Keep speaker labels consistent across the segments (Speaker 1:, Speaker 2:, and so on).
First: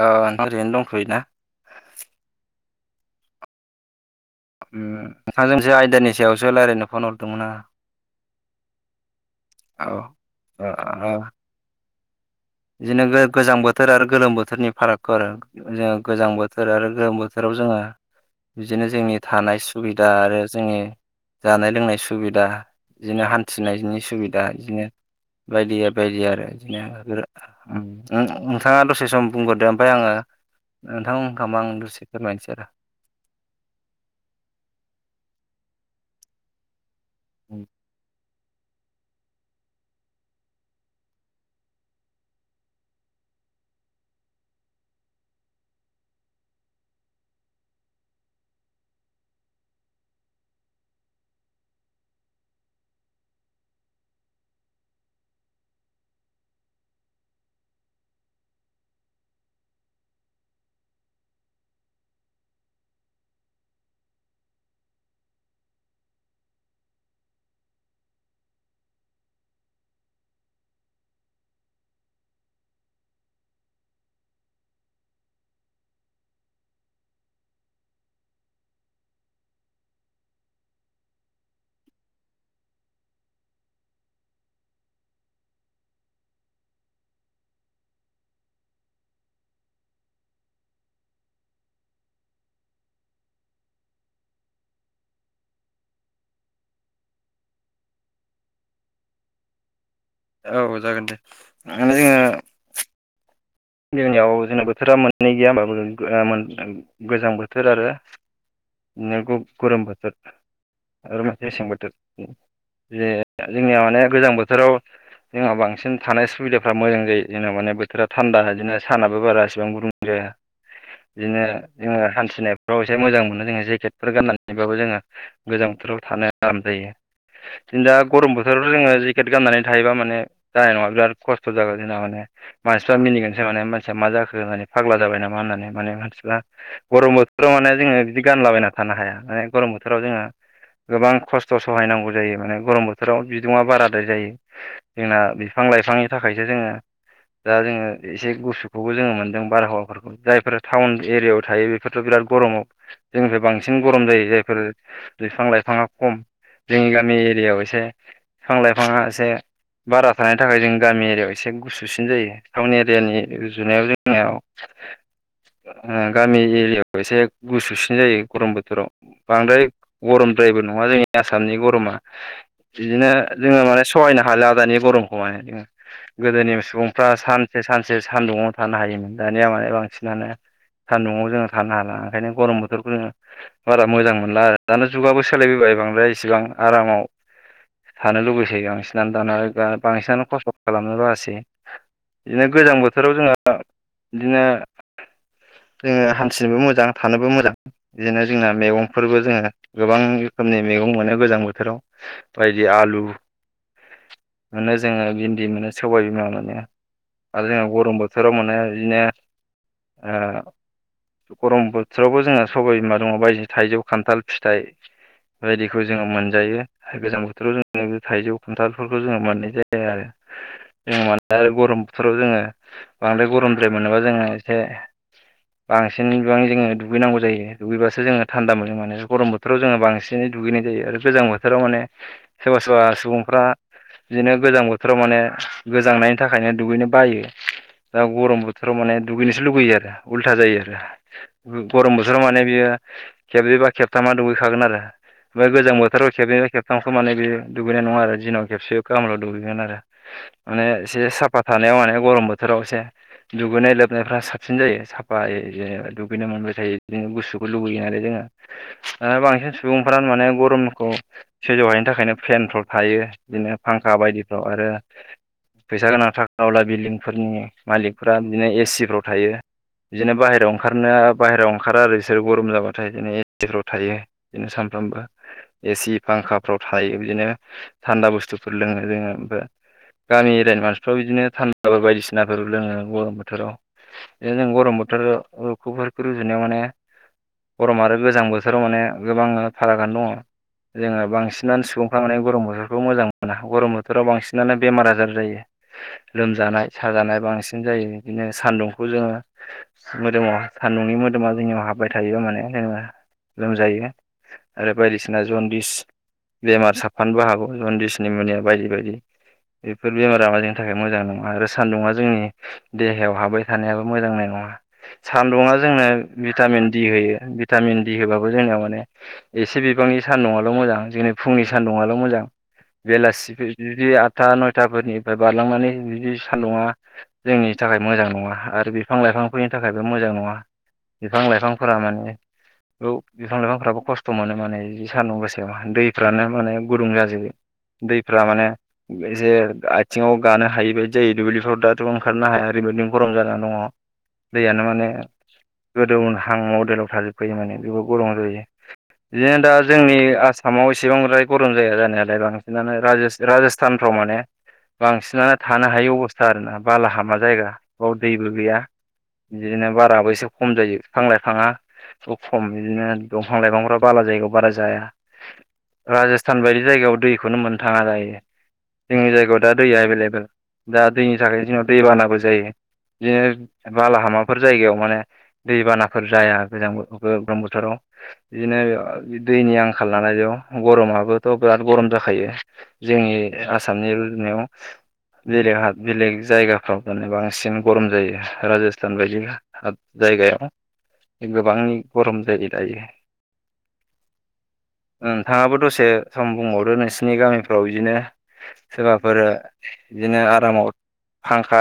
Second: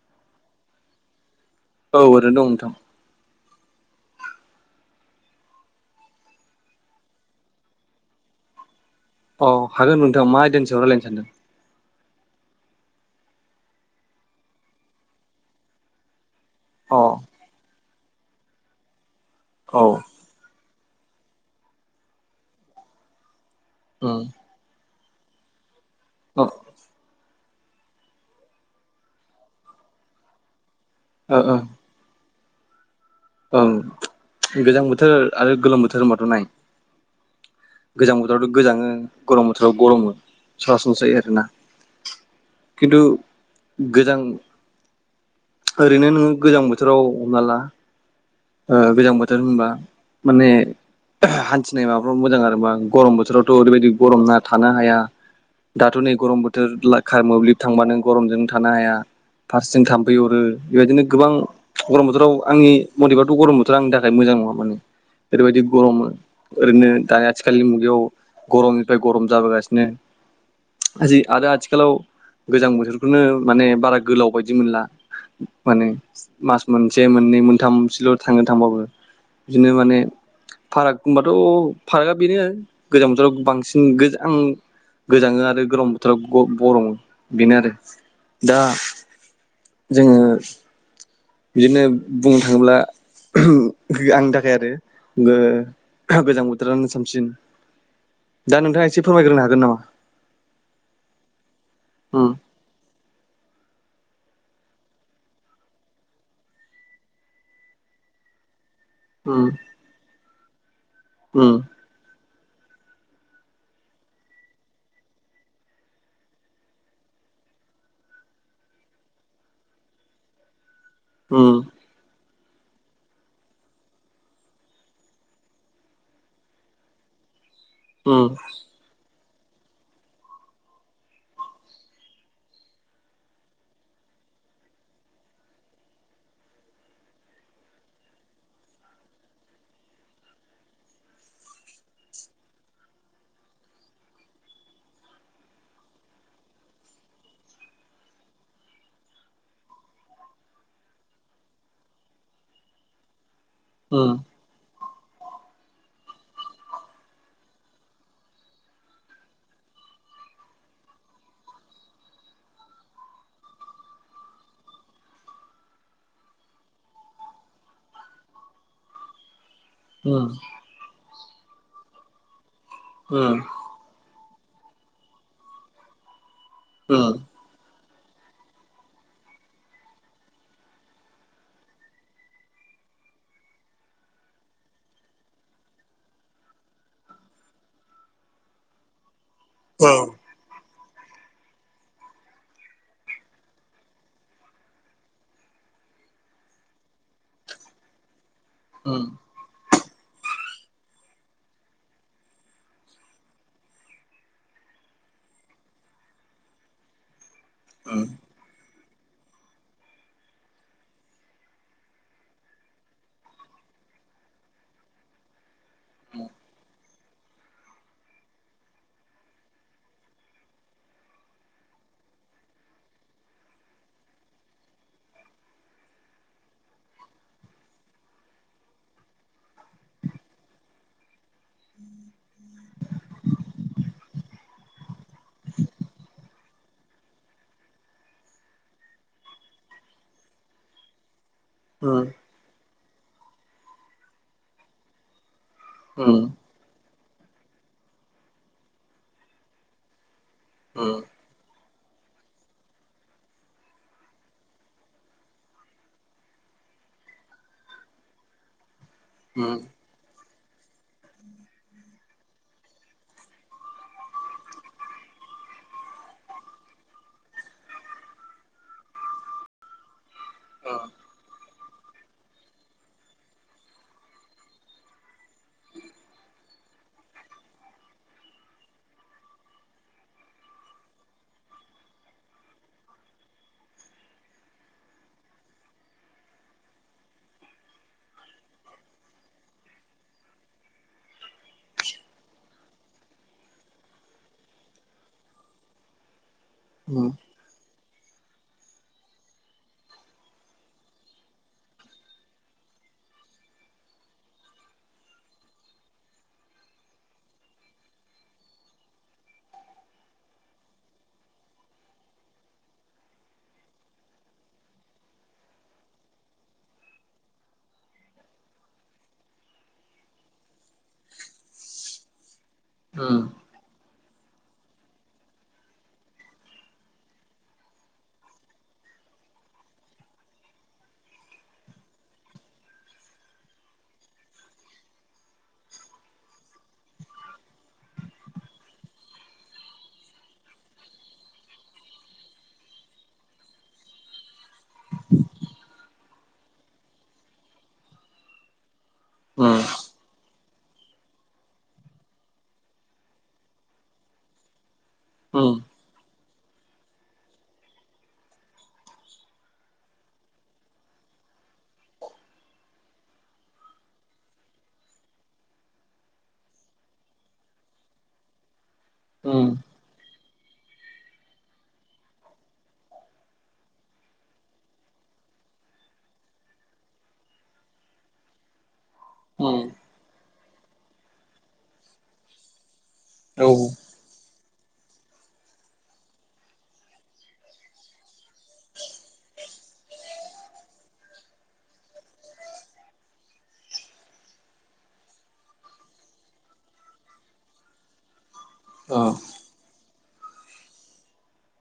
Speaker 1: औ नोंथां ओरैनो दंथ'योना?
Speaker 2: औ ओरैनो दं नोंथां।
Speaker 1: ओम नोंथांजोंसो आयदानि सायावसो रायलायनो फन हरदोंमोन आं।
Speaker 2: औ हागोन नोंथां मा
Speaker 1: ओ
Speaker 2: आयदानि सायाव रायलायनो
Speaker 1: ओ
Speaker 2: सानदों?
Speaker 1: बिदिनो गो- गोजां बोथोर आरो गोलोम बोथोरनि फारागखौ आरो जों गोजां बो थोर आरो
Speaker 2: अ
Speaker 1: गोलोम बोथोराव जोङो बिदिनो जोंनि थानाय
Speaker 2: औ
Speaker 1: सुबिदा आरो जोंनि जानाय लोंनाय सुबिदा बिदिनो हान्थिनायनि
Speaker 2: उम
Speaker 1: सुबिदा बिदिनो बायदि बायदि
Speaker 2: अ
Speaker 1: आरो बिदिनो [unintelligible] उम उम नोंथाङा दसे सम बुंग्रोदो ओमफ्राय आङो नोंथां
Speaker 2: ओ ओ
Speaker 1: बुंखांबा आं दसे फोरमायनोसै आरो।
Speaker 2: ओं गोजां बोथोर आरो गोलोम बोथोर होनबाथ' नाय गोजां बो थोरावथ' गोजाङो गरम बोथोराव गरमो सरासनस्रायै आरोना। खिन्थु गोजां ओरैनो नोङो गोजां बोथोराव हमना ला ओ गोजां बोथोर होनबा माने हान्थिनाय माबाफ्राव मोजां आरोबा गरम बोथोरावथ' ओरैबायदि गरम ना थानो हाया। दाथ' नै गरम बोथोर ला का मोब्लिब थांबा नों गरमजोंनो थानो हाया। फारसेथिं थाम्फै अरो बेबायदिनो गोबां गरम बोथोराव आंनि मथेबाथ' गरम बथोरा आंनि थाखाय मोजां नङा माने। ओरैबायदि गरमो ओरैनो दा आथिखालनि मुगायाव गरमनिफ्राय गरम जाबोगासिनो। जि आरो आथिखालाव गोजां बोथोरखौनो माने बारा गोलाव बायदि मोनला। माने मास मोनसे मोननै मोनथाम सेल' थांगोन थांबाबो बिदिनो माने फाराग होनबाथ' फारागा बेनो गोजां बोथोराव बांसिन गोजां गोजाङो आरो गरम बोथोराव गर-गरमो बेनो आरो दा जोङो बिदिनो बुंनो थाङोब्ला आंनि थाखाय आरो गो-गोजां बोथोरानो सामसिन। दा नोंथाङा एसे फोरमायग्रोनो हागोन नामा?
Speaker 1: औ जागोन दे माने जोङो जोंनियाव जोंना बोथोरा मोननै गैया होमबा [unintelligible] गोजां बोथोर आरो नो गौ
Speaker 2: उम
Speaker 1: गरम बोथोर आरो
Speaker 2: उम
Speaker 1: मेसें बोथोर जे जोंनिया माने गोजां बोथोराव जोंहा बांसिन थानाय सुबिदाफ्रा मोजां जायो जेनेबा माने बोथोरा थान्दा बिदिनो सानाबो बारा इसिबां गुदुं जाया बिदिनो
Speaker 2: उम
Speaker 1: जोङो हान्थिनाय फ्राव एसे मोजां मोनो जोङो जेकेटफोर गाननानैबाबो जोङो गोजां बोथोराव थानो आराम जायो।
Speaker 2: [inaudible]
Speaker 1: जों दा
Speaker 2: उम उम
Speaker 1: गरम बोथोराव जोङो जि केट गाननानै थायोबा माने जानाय नङा बिराद खस्थ' जागोन जोंना माने मानसिफ्रा मिनिगोन माने मानसिया मा जाखो होननानै फाग्ला जाबाय नामा होननानै माने मानसिफ्रा गरम बोथोराव माने जोङो बिदि गान लाबायना थानो हाया माने गरम बोथोराव जोंङो गोबां खस्थ' सहायनांगौ जायो माने गरम बोथोराव बिदुङा बाराद्राय जायो जोंना बिफां लाइफांनि थाखायसो जोङो दा जोङो एसे गुसुखौबो जोङो मोनदों बारहावाफोरखौ जायफोरा टाउन एरियायाव थायो बेफोरथ' बिराद गरमाव जोंनिफ्राय बांसिन गरम जायो जायफोर बिफां लाइफाङा खम। जोंनि गामि एरियायाव एसे बिफां लाइफाङा एसे बारा थानायनि थाखाय जों गामि एरियायाव एसे गुसुसिन जायो टाउन एरिया यानि रुजुनायाव जोंनियाव ओ गामि एरियाखौ एसे गुसुसिन जायो गरम बोथोराव बांद्राय
Speaker 2: उम उम
Speaker 1: गरमद्रायबो नङा जोंनि आसामनि गरमा बिदिनो
Speaker 2: उम
Speaker 1: जोङो माने सहायनो हा हाला दानि गरमखौ मानाय जोङो गोदोनि
Speaker 2: उम
Speaker 1: सुबुंफ्रा सान सानसे सान्दुङआव थानो हायोमोन दानिया माने बांसिनानो सान्दुङाव जोङो थानो हाला ओंखायनो गरम बोथोरखौ जोङो बारा मोजां मोनला आरो दाना जुगाबो सोलायबोबाय बांद्राय इसेबां आरामाव थानो लुबैसोयो बांसिनानो दाना
Speaker 2: उम
Speaker 1: बां-बांसिनानो खस्थ' खालामनो बासै बिदिनो गोजां बोथोराव जोंहा बिदिनो जोङो हान्थिनोबो मोजां थानोबो मोजां बिदिनो जोंना
Speaker 2: उम
Speaker 1: मैगंफोरबो जोङो गोबां रोखोमनि मैगं मोनो गोजां बोथोराव बायदि आलु मोनो जोङो भिन्दि मोनो सबाय बिमा मोनो आरो जोंहा गरम बोथोराव मोननाय बिदिनो ओ। गरम बोथोरावबो जोङो सबाइ बिमा दङ बायदि थाइजौ खान्थाल फिथाइ बायदिखौ जोङो मोनजायो गोजां बोथोराव जों थाइजौ खान्थालफोरखौ जोङो मोननाय जायो आरो जोङो माने आरो गरम बोथोराव जोङो बांद्राय गरमद्राय मोनोबा जोङो एसे बांसिन बिबाङै जोङो दुगैनांगौ जायो दुगैबासो जोङो थान्दा मोजां माने गरम बोथोराव जोङो बांसिनै दुगैनाय जायो आरो गोजां बोथोराव माने सोरबा सोरबा सुबुंफ्रा बिदिनो गोजां बोथोराव माने गोजांनायनि थाखायनो दुैगैनो बायो दा गरम बोथोराव माने दुगैनोसो लुुबैयो आरो उल्था जायो आरो। गु गरम
Speaker 2: उम
Speaker 1: बोथोराव माने बियो खेबनै बा खेबथामा दुगैखागोन आरो। ओमफाय गोजां बोथोराव खेबनै बा खेबथाम समानै बे दुगैनाय नङा आरो दिनाव खेबसे खामलयाव दुगैगोन आरो माने एसे साफात थानायाव माने गरम बोथोराव एसे दुगैनाय लोबनायफ्रा साबसिन जायो साफाय दुगैनो मोनबाय थायो बिदिनो गुसुखौ लुगैयो नालाय जों- बांसिन सुबुंफोरानो माने गरमखौ सैजौहायैनि थाखायनो प्लेनफ्राव थायो बिदिनो फांखा बायदिफ्राव आरो! फैसा गोनां थाखा अला बिल्डिंफोरनि मालिकफोरा बिदिनो एसिफ्राव थायो। बिदिनो बाहेरायाव ओंखारनो बाहेरायाव ओंखारा आरो बिसोरो गरम जाबाथाय बिदिनो एसिफ्राव थायो बिदिनो सानफ्रामबो एसि फांखाफ्राव थायो बिदिनो थान्दा बुस्थुफोर लोङो जोङो ओमफ्राय गामि एरियानि मानसिफोर बिदिनो थान्दाफोर बायदिसिनाफोर लोङो गरम बोथोराव जों गरम बोथोरफोरखौ रुजुनायाव माने गरम आरो गोजां बोथोराव माने गोबां फारागआनो दङ। जोङो बांसिनानो सुबुंफ्रानो गरम बोथोरखौ मोजां मोना गरम बोथोराव बांसिनानो बेमार आजार जायो। लोमजानाय साजानाय बांसिन जायो। बिदिनो सान्दुंखौ जोङो मोदोमाव सान्दुंनि मोदोमा जोंनियाव हाबबाय थायो माने जेनेबा लोमजायो आरो बायदिसिना जनदिस बेमार साफानोबो हागौ जनदिसनि मुलिया बायदि बायदि बेफोर बेमारा माने थाखाय मोजां नङा आरो सान्दुंङा जोंनि देहायाव हाबबाय थानायाबो मोजांनाय नङा सान्दुङा जोंनो भिटामिन डि होयो भिटामिन डि होबाबो जोंनियाव माने एसे बि बांनि सानदुंङाल' मोजां दिनै फुंनि सानदुंङाल' मोजां। बेलासिफोर जुदि आठथा नयथाफोरनिफ्राय बारलांनानै बिदि सान्दुंङा जोंनि थाखाय मोजां नङा आरो बिफां लाइफांफोरनि थाखायबो मोजां। नङा बिफां लाइफांफोरा माने बिफां लाइफांफ्राबो खस्थ' मोनो माने जि सान्दुं गोसायाव दैफ्रानो माने गुदुं जाजोबो दै फोरा माने एसे बिथिङाव गानो हि बायदि जायो दुब्लिफ्राव दाथ' ओंखारनो हाया ओरैबायदिनो गरम जाना दङ। दैयानो माने गोदौहां मदेलाव थाजोबफायो माने बेबो गलं जायो। बिदिनो दा
Speaker 2: उम
Speaker 1: जोंनि आसा माव एसेबांद्राय गरम जाया जानायालाय बांसिनानो राज राजस्थानफ्राव माने बांसिनानो थानो हायै अबस्था आरोना बालाहामा जायगा बेयाव दैबो गैया। बिदिनो बाराबो एसे खम जायो बिफां लाइफाङा। खम बिदिनो दंफां लाइफांफ्रा बाला जायगायाव बारा जाया। राजस्थान बायदि जायगायाव दैखौनो मोननो थाङा दायो जोंनि जायगायाव
Speaker 2: उम
Speaker 1: दा दैया एभेलेबेल दा दैनि थाखाय जोंनाव दै बानाबो जायो। बिदिनो बालाहामाफोर जायगायाव माने दैबानाफोर जाया गोजां गरम बोथोराव। बिदिनो दैनि
Speaker 2: उम
Speaker 1: आंखाल नालाय बेयाव गरमाबोथ' बिराद गरम जाखायो। जोंनि
Speaker 2: औ
Speaker 1: आसामनि रुजुनायाव। जेरैहा बेलेग जायगाफ्राव माने बांसिन गरम जायो राजस्थान बायदि। जायाव गोबां गरम जायो दायो। नोंथाङाबो दसे सम बुंबावदो नोंसिनि गामिफ्राव बिदिनो
Speaker 2: औ
Speaker 1: सोरबाफोर बिदिनो आरामाव फांखा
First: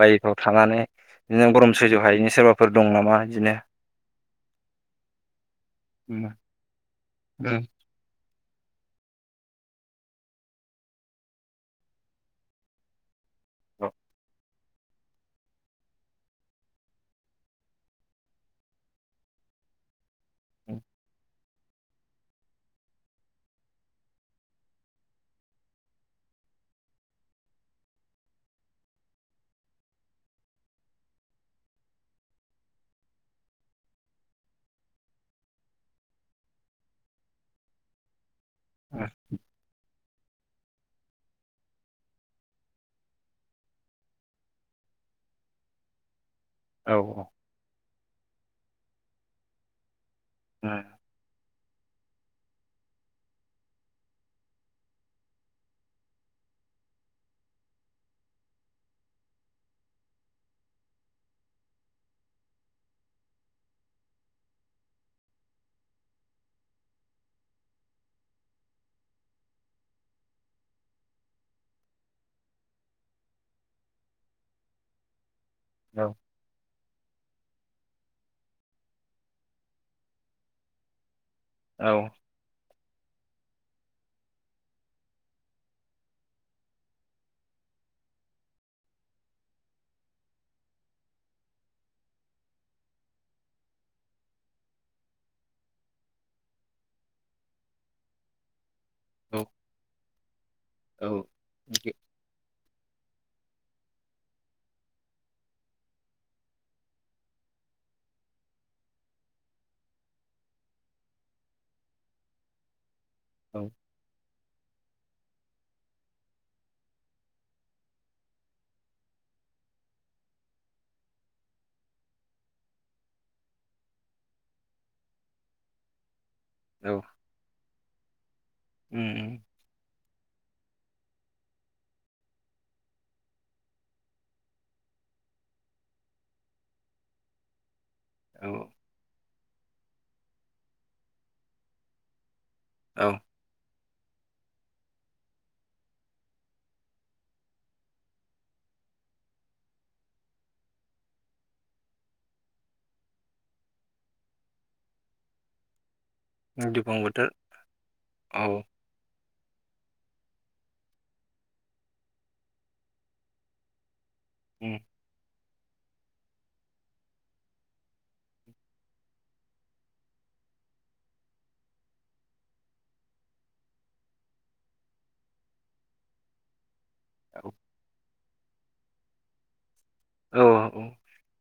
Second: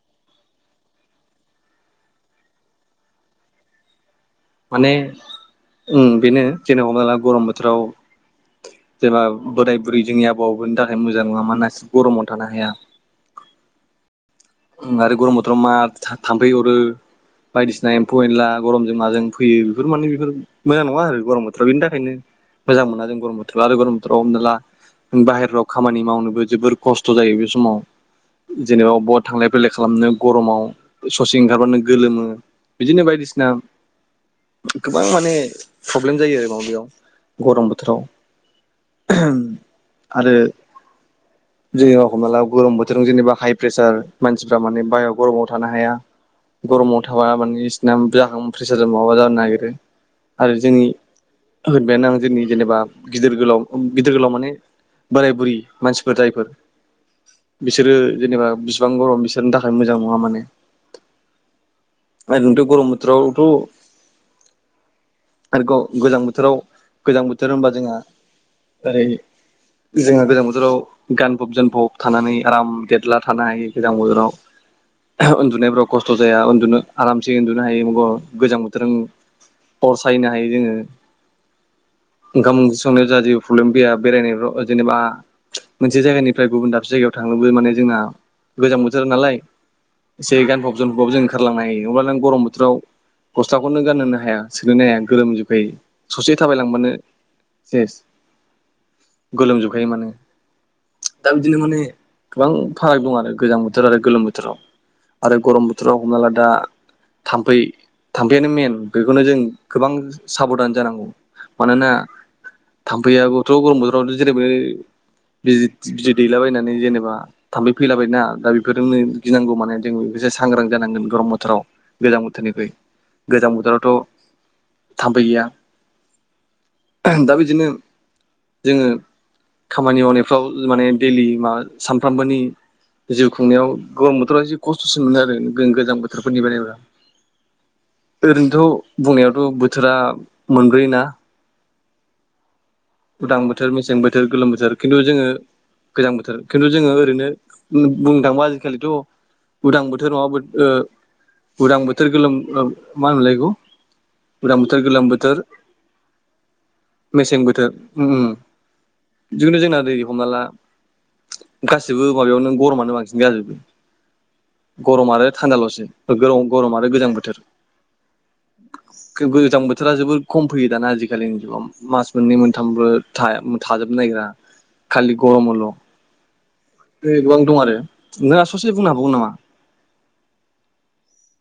Speaker 1: बायफ्राव थानानै बिदिनो गरम सैज्य हायैनि सोरबाफोर दं नामा बिदिनो?
Speaker 2: माने बेनो जेनेबा हमनाला गरम बोथोराव जेबा बोराय बुरै जोंनि आबौ आबौनि थाखाय मोजां नङा मानास गरमाव थानो हाया।
Speaker 1: औ।
Speaker 2: आरो गरम बोथोराव मा थाम्फै अरो बायदिसिना एम्फौ एनला गरमजों माजों फैयो बेफोर माने बेफोर मोजां नङा आरो गरम बेनि थाखायनो मोजां मोना जों गरम बोथोराव आरो गरम बोथोराव हमना ला बाहेराव खामानि मावनोबो जोबोर खस्थ' जायो बे समाव जेनेबा अ थांलाय फैलाय खालामनो गरमाव ससे ओंखारबानो गोलोमो बिदिनो बायदिसिना गोबां माने प्रब्लेम जायो आरोबाबेयाव गरम बोथोराव।
Speaker 1: औ।
Speaker 2: आरो जोंनि रावखौ माला गरम बोथोराव जेनेबा हाइ प्रेसार मानसिफ्रा माने बाहहेरायाव गरमाव थानो हाया
Speaker 1: औ
Speaker 2: गरमाव थाबा माने बिसिना जाहां प्रेसारजों माबाबा जानो नागिरो आरो जोंनि होनबायानो आं जोंनि जेनेबा गिदिर गोलाव गिदिर गोलाव माने बोराय बुरि मानसिफोर जायफोर बिसोरो जेनेबा बिस बिसेबां गरम बिसोरनि थाखाय मोजां नङा माने। रनोथ' गरम बोथोरावथ' आरो गोजां बोथोराव गोजां बोथोर होनबा जोंहा ओरै जोङो गोजां बोथोराव गानफब जोमफब थानानै आराम देरला थानो हायो। सिगां बोजोराव उन्दुनायफ्राव
Speaker 1: औ
Speaker 2: खस्थ' जाया उन्दुनो आराम से उन्दुनो हायो गोजां बोथोराव फरसायनो हायो जोङो।
Speaker 1: औ
Speaker 2: ओंखाम ओंख्रि संनायाव जा जेबो प्रब्लेम गैया बेरायनायफ्राव जेनेबा मोनसे जायगानिफ्राय गुबुन दाबसे जायगायाव थांनोबो माने जोंना गोजां बोथोर नालाय एसे गानफब जानफब जों ओंखारलांनो हायो नङाब्ल नों गरम बोथोराव गस्लाखौनो गानहोनो हाया सोनहोनो हाया गोरोमजोबखायो ससे थाबायलांबानो सेस।
Speaker 1: औ
Speaker 2: गोलोमजोबखायो माने दा बिदिनो माने गोबां फाराग दं आरो गोजां बोथोर आरो गोलोम बोथोराव आरो गरम बोथोराव हमना ला दा थाम्फै थाम्फैआानो मेन बेखौनो जों गोबां साबधान जानांगौ। मानोना थाम्फैआोथ' गरम बोथोरावथ जेरैबाय बिज बिजि दैलाबायनानै जेनेबा थाम्फै फैलाबायना दा बेफोरनो गिनांगौ माने जों बेखौसो सांग्रां जानांगोन गरम बोथोराव गोजां बोथोरनिखु गोजां बोथोरावथ' थाम्फै गैया
Speaker 1: औ
Speaker 2: दा बिदिनो जोङो खामानि मावनायफ्राव माने दैडेलि मा सानफ्रामबोनि जिउ खुंनायाव गोबां बोथोराव एसे खस्थ'सिन मोनो आरो गोजां बोथोरफोरनि बानायबा
Speaker 1: औ
Speaker 2: ओरैनोथ' बुंनायावथ' बोथोरा मोनब्रोयोना
Speaker 1: औ
Speaker 2: उदां बोथोरेसें बोथोर गोलोम बोथोर बो खिन्थु जोङो गोजां बोथोर खिन्थु जोङो ओरैनो बुंनो थांोबा आजिखालिथ' उदां बोथोर नङाबो ओ- उदां बोथोर गोलोम मा होनलायगौ गोजां बोथोर गोलोम बोथोर
Speaker 1: दिफगट
Speaker 2: मेसें बोथोर उम बिदिखनो जोंना दै हम ाबाला गासिबो माबायावनो गरमानो बांसिन जाजोबो गरम आरो थान्दाल'सो ग गरम आरो गोजां बोथोर गोजां बोथोरा जोबोर खम फैयो दाना आजिखालिनि जाव मास मोननै मोन सथामबो थाजोबनो नागिरा खालि गरम हल' द
Speaker 1: औ
Speaker 2: गोबां दं आरो नोंना ससे बुंनो हाबौगो नामा
Speaker 1: औ औ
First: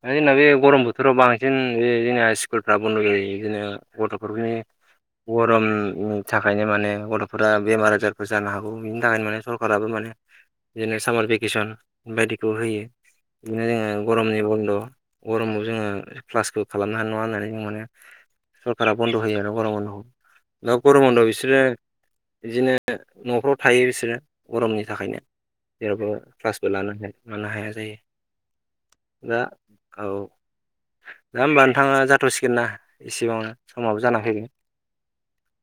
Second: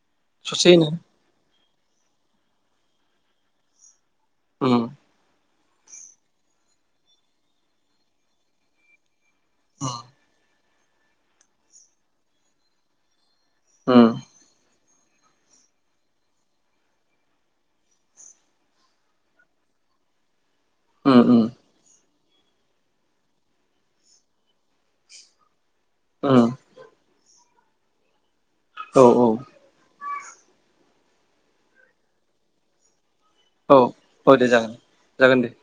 Speaker 1: द जोंना बे गरम
Speaker 2: ससेनो
Speaker 1: बोथोराव बांसिन बे जोंनिना स्कुलफ्रा बन्द' जायो बिदिनो गथ'खनि
Speaker 2: उम
Speaker 1: गरमनि थाखायनो माने गथ'फोरा बेमार आजारफोर जानो हागौ बिनि थाखायनो माने सरखाराराबो माने बिदिनो सामार भेकेसन बायदिखौ होयो बिदिनो जोङो
Speaker 2: उम
Speaker 1: गरमनि बन्द' गरमाव जोङो प्लासखौ खालामनो हानाय नङा होननानै जों माने सरकारा बन्द' होयो ना गरम बन्द'खौ दा गरम
Speaker 2: उम
Speaker 1: बन्द'आव
Speaker 2: उम
Speaker 1: बिसोरो बिदिनो न'फ्राव थायो बिसोरो गरमनि थाखायनो जेरावबो
Speaker 2: उम
Speaker 1: क्लासबो लानो हायो मोनानो हाया जायो
Speaker 2: औ औ
Speaker 1: दा औ दा होमबा नोंथाङा जाथ'सिगोन ना एसेआवनो
Speaker 2: औ
Speaker 1: समाबो जाना
Speaker 2: औ
Speaker 1: फै
Speaker 2: दे जागोन जागोन दे